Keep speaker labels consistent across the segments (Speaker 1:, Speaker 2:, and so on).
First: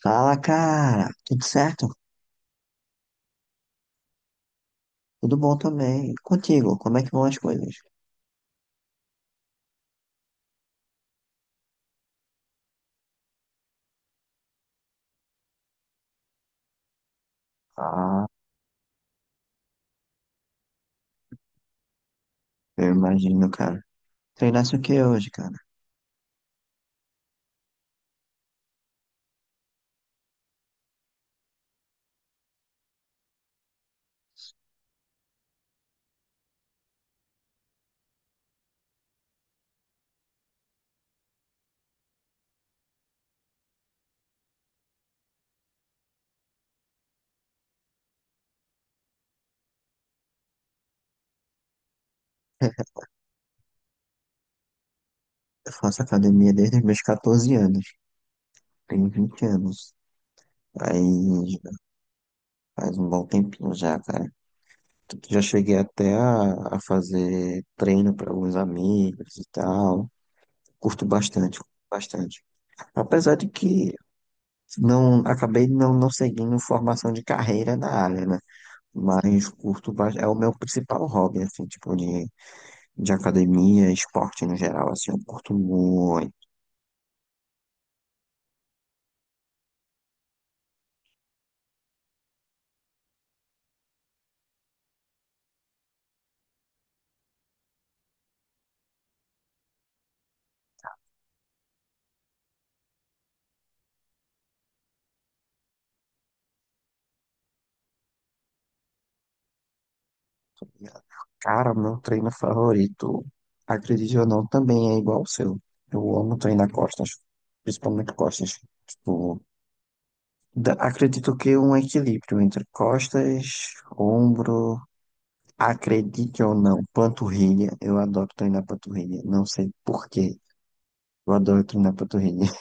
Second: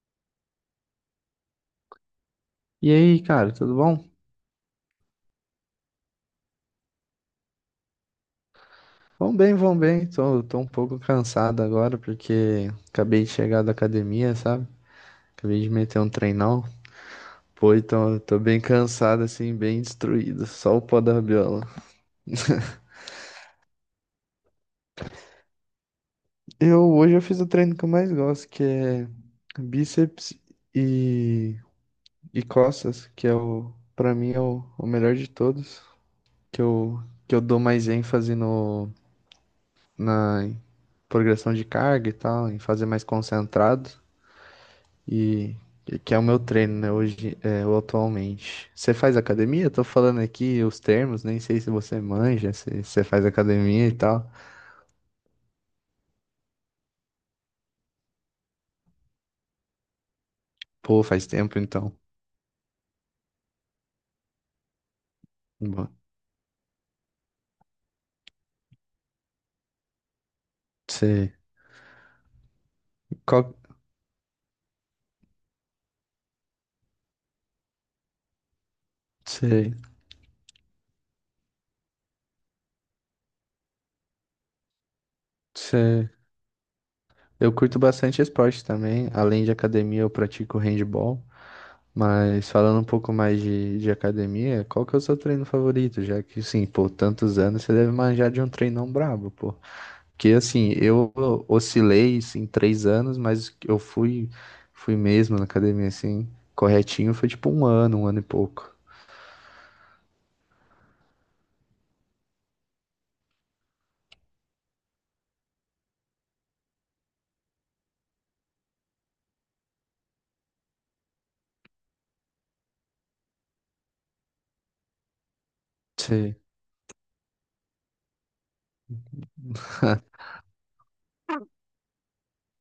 Speaker 1: Fala, cara. Tudo certo?
Speaker 2: E aí, cara, tudo bom?
Speaker 1: Tudo bom também. E contigo, como é que vão as coisas?
Speaker 2: Vão bem, vão bem. Tô um pouco cansado agora porque acabei de chegar da academia, sabe? Acabei de meter um treinão. Pô, então
Speaker 1: Ah,
Speaker 2: tô bem cansado, assim, bem destruído. Só o pó da rabiola.
Speaker 1: eu imagino, cara. Treinasse o que hoje, cara?
Speaker 2: Eu hoje eu fiz o treino que eu mais gosto, que é bíceps e, e costas, que é pra mim é o melhor de todos, que eu, que eu dou mais ênfase no, na progressão de carga e tal, em fazer mais concentrado. E que é o meu treino, né, hoje, é, ou atualmente. Você faz academia? Eu tô falando aqui os termos, nem sei se você manja, se você faz academia e tal.
Speaker 1: Eu faço academia desde os meus 14 anos. Tenho 20 anos.
Speaker 2: Pô, faz tempo
Speaker 1: Aí
Speaker 2: então.
Speaker 1: faz um bom tempinho já, cara. Tanto que já cheguei
Speaker 2: Bom,
Speaker 1: até a fazer treino para alguns amigos e tal. Curto
Speaker 2: Você,
Speaker 1: bastante, curto bastante. Apesar de
Speaker 2: qual,
Speaker 1: que não acabei não seguindo formação de carreira na área, né? Mas
Speaker 2: você,
Speaker 1: curto, é o meu principal hobby, assim, tipo, de academia, esporte no geral, assim, eu curto
Speaker 2: você...
Speaker 1: muito.
Speaker 2: Eu curto bastante esporte também. Além de academia, eu pratico handball. Mas falando um pouco mais de academia, qual que é o seu treino favorito? Já que, sim, pô, tantos anos, você deve manjar de um treinão brabo, pô. Que assim, eu oscilei assim, em três anos, mas eu fui mesmo na academia, assim, corretinho, foi tipo um ano e pouco.
Speaker 1: Cara, meu treino favorito, acredite ou não, também é igual ao seu. Eu amo treinar costas, principalmente costas. Tipo, acredito que um equilíbrio entre costas, ombro,
Speaker 2: Sim.
Speaker 1: acredite ou não, panturrilha. Eu adoro treinar panturrilha, não sei por quê, eu adoro treinar panturrilha.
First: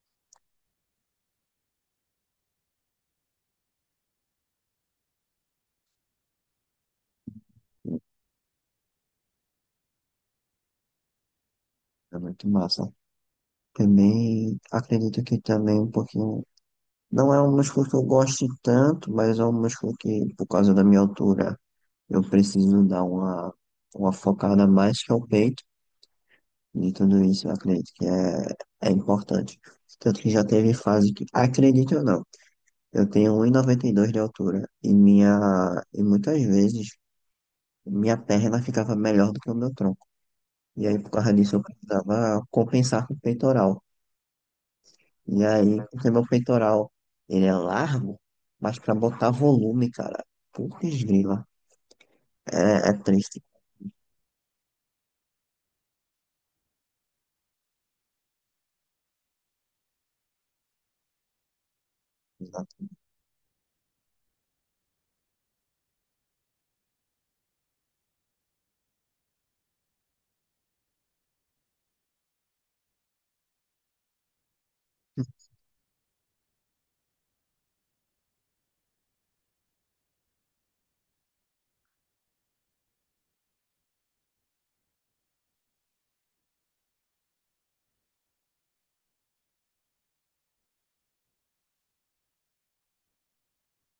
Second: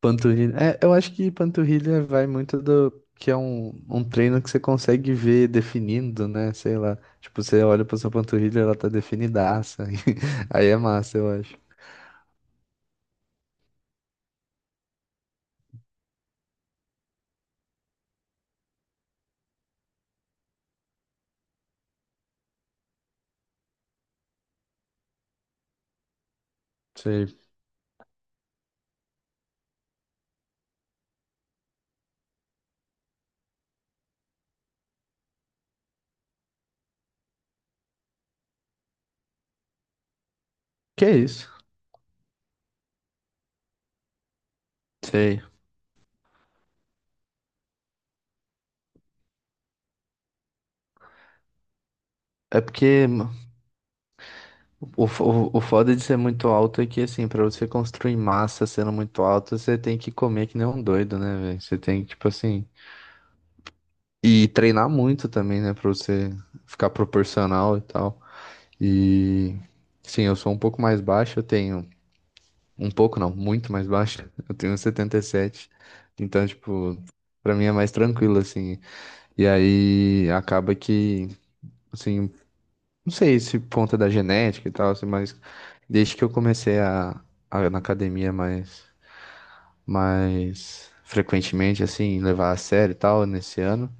Speaker 2: Panturrilha. É, eu acho que panturrilha vai muito do que é um treino que você consegue ver definindo, né? Sei lá. Tipo, você olha pra sua panturrilha, ela tá definidaça. Aí é massa, eu acho.
Speaker 1: É muito massa. Também acredito que também um pouquinho. Não é um músculo que eu goste tanto, mas é um músculo que, por causa da minha altura, eu preciso dar uma focada mais que é o peito. E tudo
Speaker 2: Sei.
Speaker 1: isso eu acredito que é importante. Tanto que já teve fase que, acredite ou não, eu tenho 1,92 de altura e muitas vezes minha perna ficava melhor do que o meu tronco. E aí,
Speaker 2: Que
Speaker 1: por
Speaker 2: é
Speaker 1: causa
Speaker 2: isso?
Speaker 1: disso, eu precisava compensar com o peitoral. E
Speaker 2: Sei.
Speaker 1: aí, porque meu peitoral, ele é largo, mas pra botar volume, cara, putz grila,
Speaker 2: É
Speaker 1: é
Speaker 2: porque
Speaker 1: triste.
Speaker 2: o foda de ser muito alto é que, assim, pra você construir massa sendo muito alto, você tem que comer que nem um doido, né, velho? Você tem que, tipo assim.
Speaker 1: Exato.
Speaker 2: E treinar muito também, né, pra você ficar proporcional e tal. E. Sim, eu sou um pouco mais baixo, eu tenho. Um pouco não, muito mais baixo. Eu tenho 77. Então, tipo, pra mim é mais tranquilo, assim. E aí acaba que. Assim, não sei se ponta da genética e tal, assim, mas desde que eu comecei a ir na academia mais frequentemente, assim, levar a sério e tal, nesse ano,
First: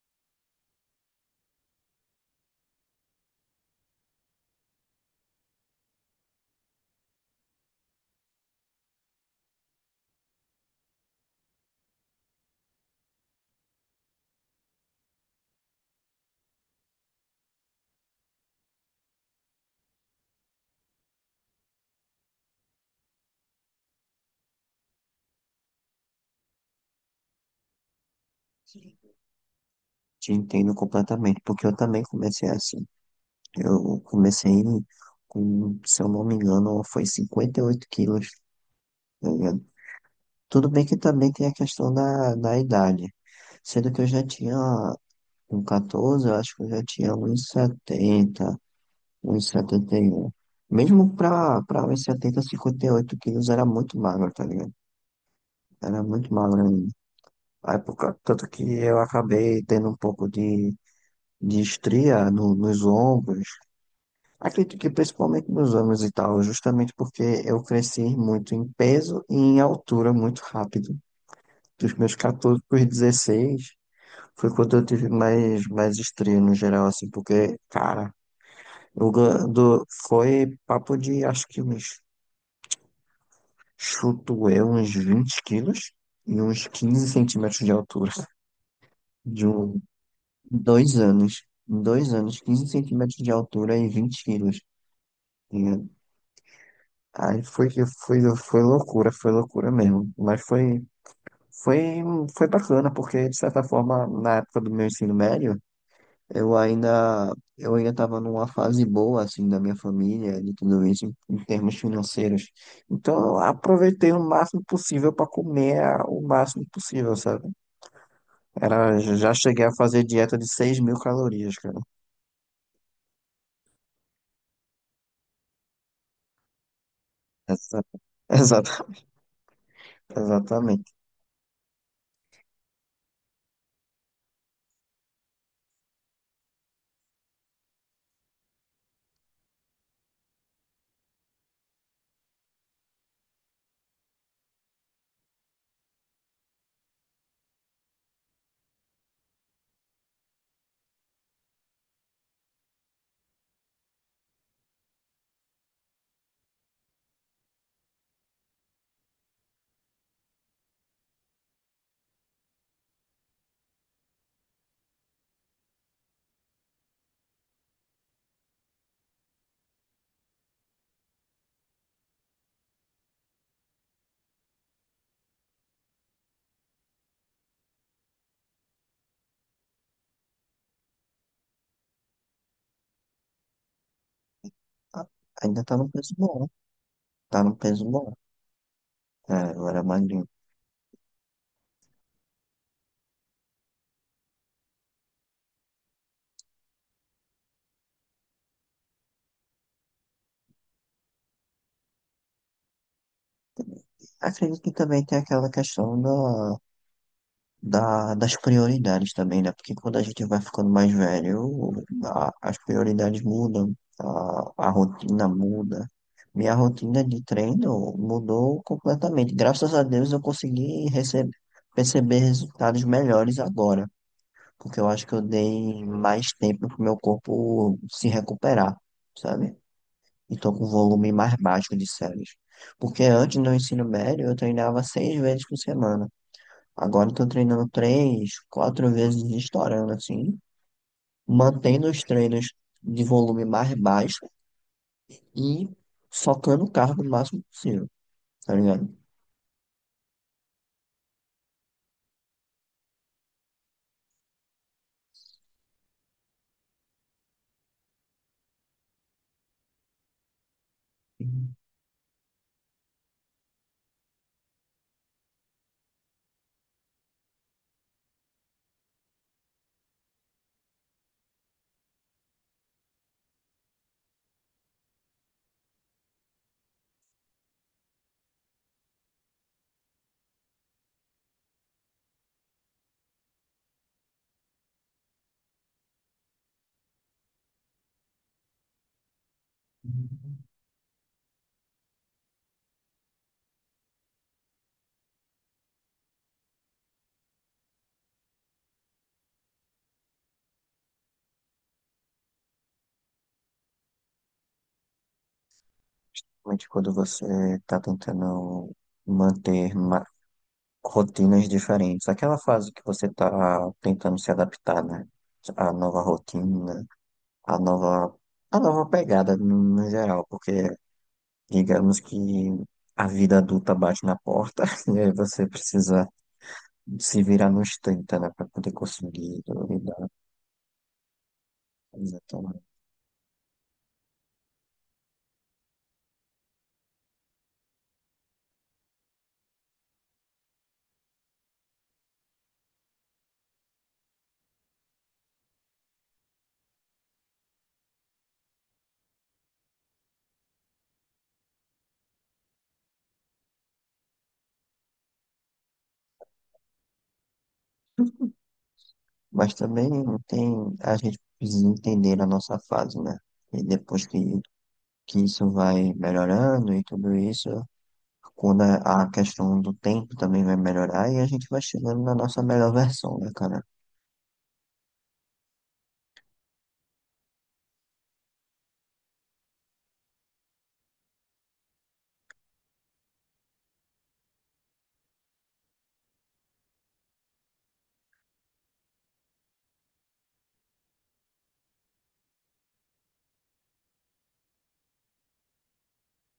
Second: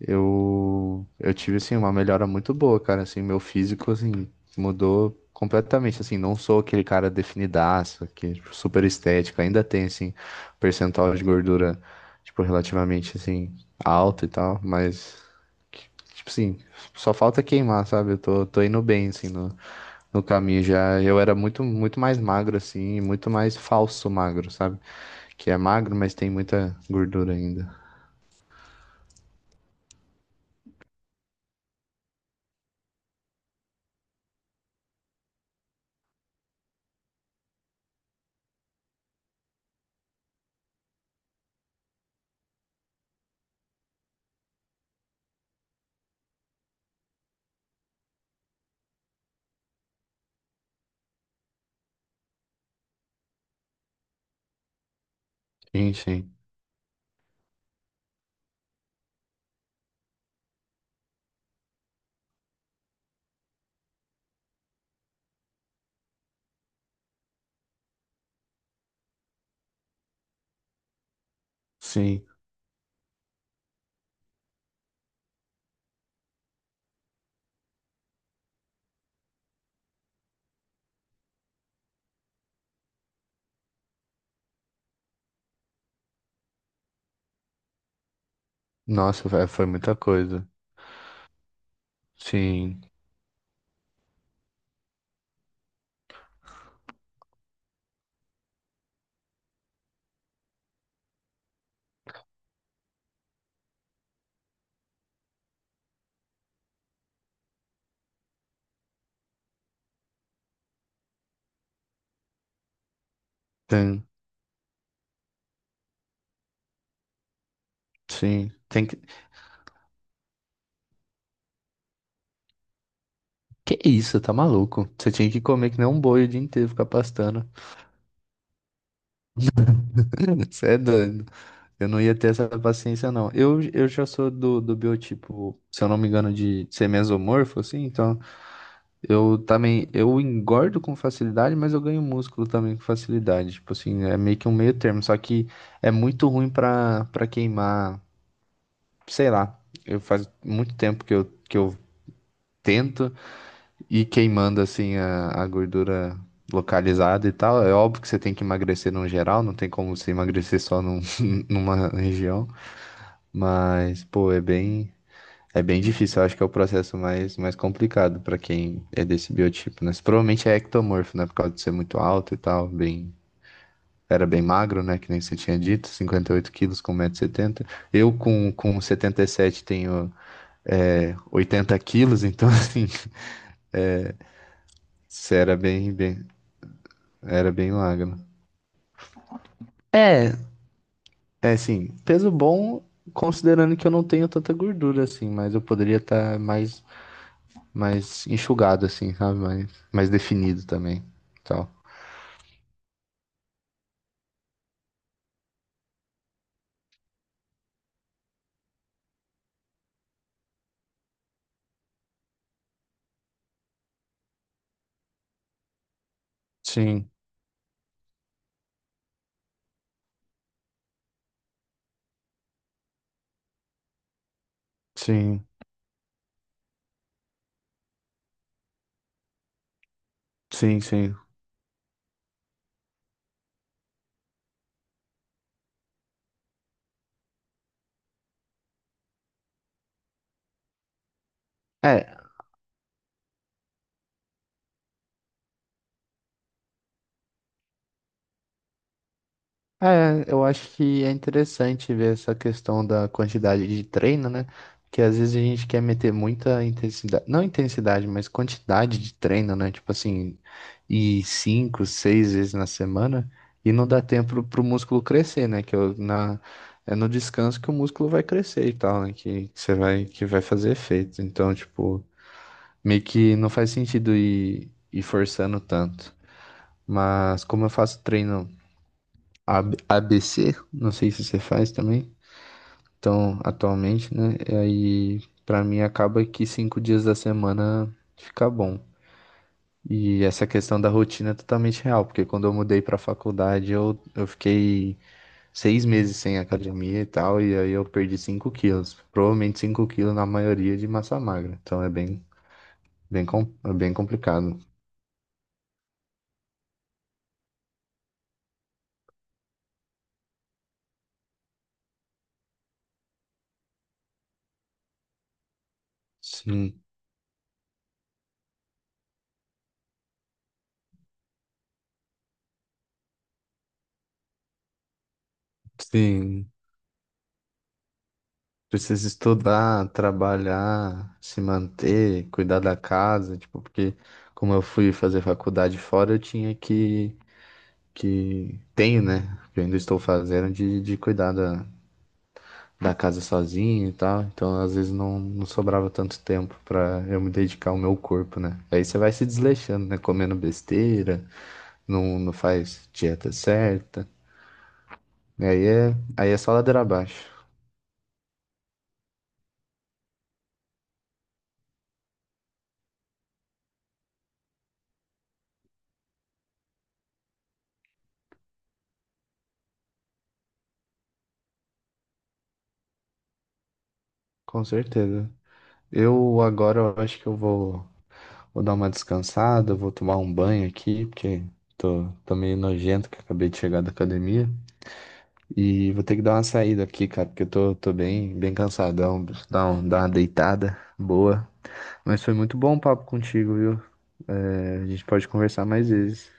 Speaker 2: eu tive, assim, uma melhora muito boa, cara, assim, meu físico, assim, mudou completamente, assim, não sou aquele cara definidaço, que, tipo, super estético, ainda tem, assim, percentual de gordura, tipo, relativamente, assim, alto e tal, mas, que- tipo assim, só falta queimar, sabe, eu tô indo bem, assim, no, no caminho já, eu era muito, muito mais magro, assim, e muito mais falso magro, sabe, que é magro, mas tem muita gordura ainda.
Speaker 1: Te entendo completamente, porque eu também comecei assim. Eu comecei com, se eu não me engano, foi 58 quilos, tá ligado? Tudo bem que também tem a questão da idade. Sendo que eu já tinha, com 14 eu acho que eu já tinha uns 70 um e setenta e um. Mesmo pra 1,70, 58 quilos era muito magro, tá ligado?
Speaker 2: Sim,
Speaker 1: Era muito
Speaker 2: sim.
Speaker 1: magro ainda. Aí, por tanto que eu acabei tendo um pouco de estria nos ombros. Acredito que principalmente nos ombros e tal, justamente porque eu cresci muito em peso e em altura muito rápido. Dos meus
Speaker 2: Sim.
Speaker 1: 14 para os 16 foi quando eu tive mais estria no geral, assim, porque, cara, foi papo de acho que uns Chuto eu uns 20 quilos e uns 15 centímetros de altura.
Speaker 2: Nossa,
Speaker 1: De
Speaker 2: foi muita coisa.
Speaker 1: 2 anos. Em 2 anos, 15
Speaker 2: Sim,
Speaker 1: centímetros de altura e 20 quilos. Tá ligado? Aí foi loucura, foi loucura mesmo. Mas foi, foi bacana, porque de certa forma, na época do meu ensino médio, eu ainda estava numa fase boa, assim, da minha família, de tudo isso, em termos financeiros. Então, eu
Speaker 2: tem,
Speaker 1: aproveitei o máximo possível para comer o máximo possível, sabe?
Speaker 2: sim. Tem que...
Speaker 1: Era, já cheguei a fazer dieta de 6.000 calorias, cara.
Speaker 2: Que isso, tá maluco? Você tinha que comer que nem um boi o dia inteiro, ficar pastando.
Speaker 1: Exa- Exata,
Speaker 2: Você é
Speaker 1: exatamente.
Speaker 2: doido. Eu não ia ter essa paciência, não. Eu já sou do biotipo, se eu não me engano, de ser mesomorfo, assim. Então, eu também, eu engordo com facilidade, mas eu ganho músculo também com facilidade. Tipo assim, é meio que um meio termo. Só que é muito ruim pra queimar, sei lá. Eu faz muito tempo que eu tento. E queimando assim a gordura localizada e tal, é óbvio que você tem que emagrecer no geral, não tem como você emagrecer só num, numa região, mas pô, é bem difícil, eu acho que é o processo mais mais complicado pra quem é desse biotipo, né? Você provavelmente é ectomorfo, né, por causa de ser muito alto e tal, bem era bem magro, né? Que nem você tinha dito, 58 quilos com 170 setenta. Eu, com 77, tenho é, 80 quilos, então, assim,
Speaker 1: Ah,
Speaker 2: você era
Speaker 1: ainda tá num
Speaker 2: bem,
Speaker 1: peso
Speaker 2: bem,
Speaker 1: bom, né? Tá
Speaker 2: era
Speaker 1: num
Speaker 2: bem
Speaker 1: peso bom.
Speaker 2: magro.
Speaker 1: É, eu era magrinho.
Speaker 2: É, é assim, peso bom, considerando que eu não tenho tanta gordura assim, mas eu poderia estar mais, mais enxugado assim, sabe? Mais, mais definido também, tal.
Speaker 1: Acredito que também tem aquela questão das prioridades também, né? Porque quando a gente vai ficando mais velho, as prioridades mudam, a rotina muda. Minha rotina
Speaker 2: Sim,
Speaker 1: de treino mudou completamente. Graças a Deus eu consegui perceber resultados melhores agora, porque eu acho que eu
Speaker 2: sim,
Speaker 1: dei mais tempo pro meu corpo se recuperar, sabe? E tô com um
Speaker 2: sim,
Speaker 1: volume
Speaker 2: sim.
Speaker 1: mais baixo de séries. Porque antes do ensino médio eu treinava 6 vezes por semana. Agora eu tô treinando três, quatro vezes estourando, assim, mantendo os
Speaker 2: É,
Speaker 1: treinos de volume mais baixo e socando o carro o máximo possível, tá ligado?
Speaker 2: é, eu acho que é interessante ver essa questão da quantidade de treino, né? Porque às vezes a gente quer meter muita intensidade, não intensidade, mas quantidade de treino, né? Tipo assim, e 5, 6 vezes na semana, e não dá tempo pro músculo crescer, né? Na, é no descanso que o músculo vai crescer e tal, né? Que você vai, que vai fazer efeito. Então, tipo, meio que não faz sentido ir, ir forçando tanto. Mas como eu faço treino. A- ABC, não sei se você faz também. Então, atualmente, né? E aí, pra mim, acaba que 5 dias da semana fica bom. E essa questão da rotina é totalmente real, porque quando eu mudei pra faculdade, eu fiquei 6 meses sem academia e tal, e aí eu perdi 5 quilos. Provavelmente 5 quilos na maioria de massa magra. Então, é bem, bem, é bem complicado.
Speaker 1: Mas quando você tá tentando manter rotinas diferentes. Aquela fase que você está tentando se adaptar, né? A nova
Speaker 2: Sim,
Speaker 1: rotina, a nova, a nova pegada no geral, porque digamos que a vida adulta bate na porta e aí você precisa
Speaker 2: sim.
Speaker 1: se virar nos 30, né? Para poder
Speaker 2: Precisa
Speaker 1: conseguir
Speaker 2: estudar,
Speaker 1: lidar
Speaker 2: trabalhar, se
Speaker 1: com isso
Speaker 2: manter,
Speaker 1: então.
Speaker 2: cuidar da casa, tipo, porque como eu fui fazer faculdade fora, eu tinha que tenho, né? Que eu ainda estou fazendo de cuidar da casa sozinho e tal. Então, às vezes não, não sobrava tanto tempo para eu me dedicar ao meu corpo, né? Aí você vai se desleixando, né? Comendo besteira, não, não faz dieta certa. Aí é, aí é só ladeira abaixo.
Speaker 1: Mas também tem, a gente precisa entender a nossa fase, né? E depois que isso vai melhorando e tudo isso, quando a questão do tempo também vai melhorar e a gente vai chegando na nossa melhor versão, né, cara?
Speaker 2: Com certeza. Eu agora eu acho que eu vou dar uma descansada, vou tomar um banho aqui, porque tô meio nojento que eu acabei de chegar da academia. E vou ter que dar uma saída aqui, cara, porque eu tô bem, bem cansadão. Preciso dar, um, dar uma deitada boa. Mas foi muito bom o papo contigo, viu? É, a gente pode conversar mais vezes.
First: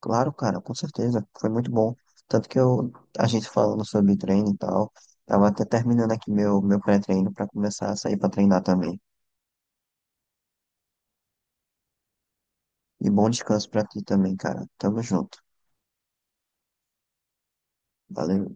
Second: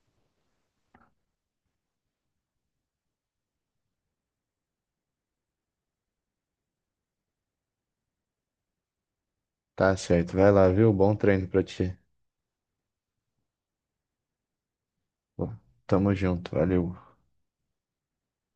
Speaker 1: Claro, cara, com certeza, foi muito bom. Tanto que eu, a gente falando sobre treino e tal, tava até terminando aqui meu pré-treino pra começar a sair pra treinar também.
Speaker 2: Tá certo, vai lá, viu? Bom treino pra ti.
Speaker 1: E bom descanso pra ti também, cara. Tamo junto.
Speaker 2: Bom, tamo junto, valeu.
Speaker 1: Valeu.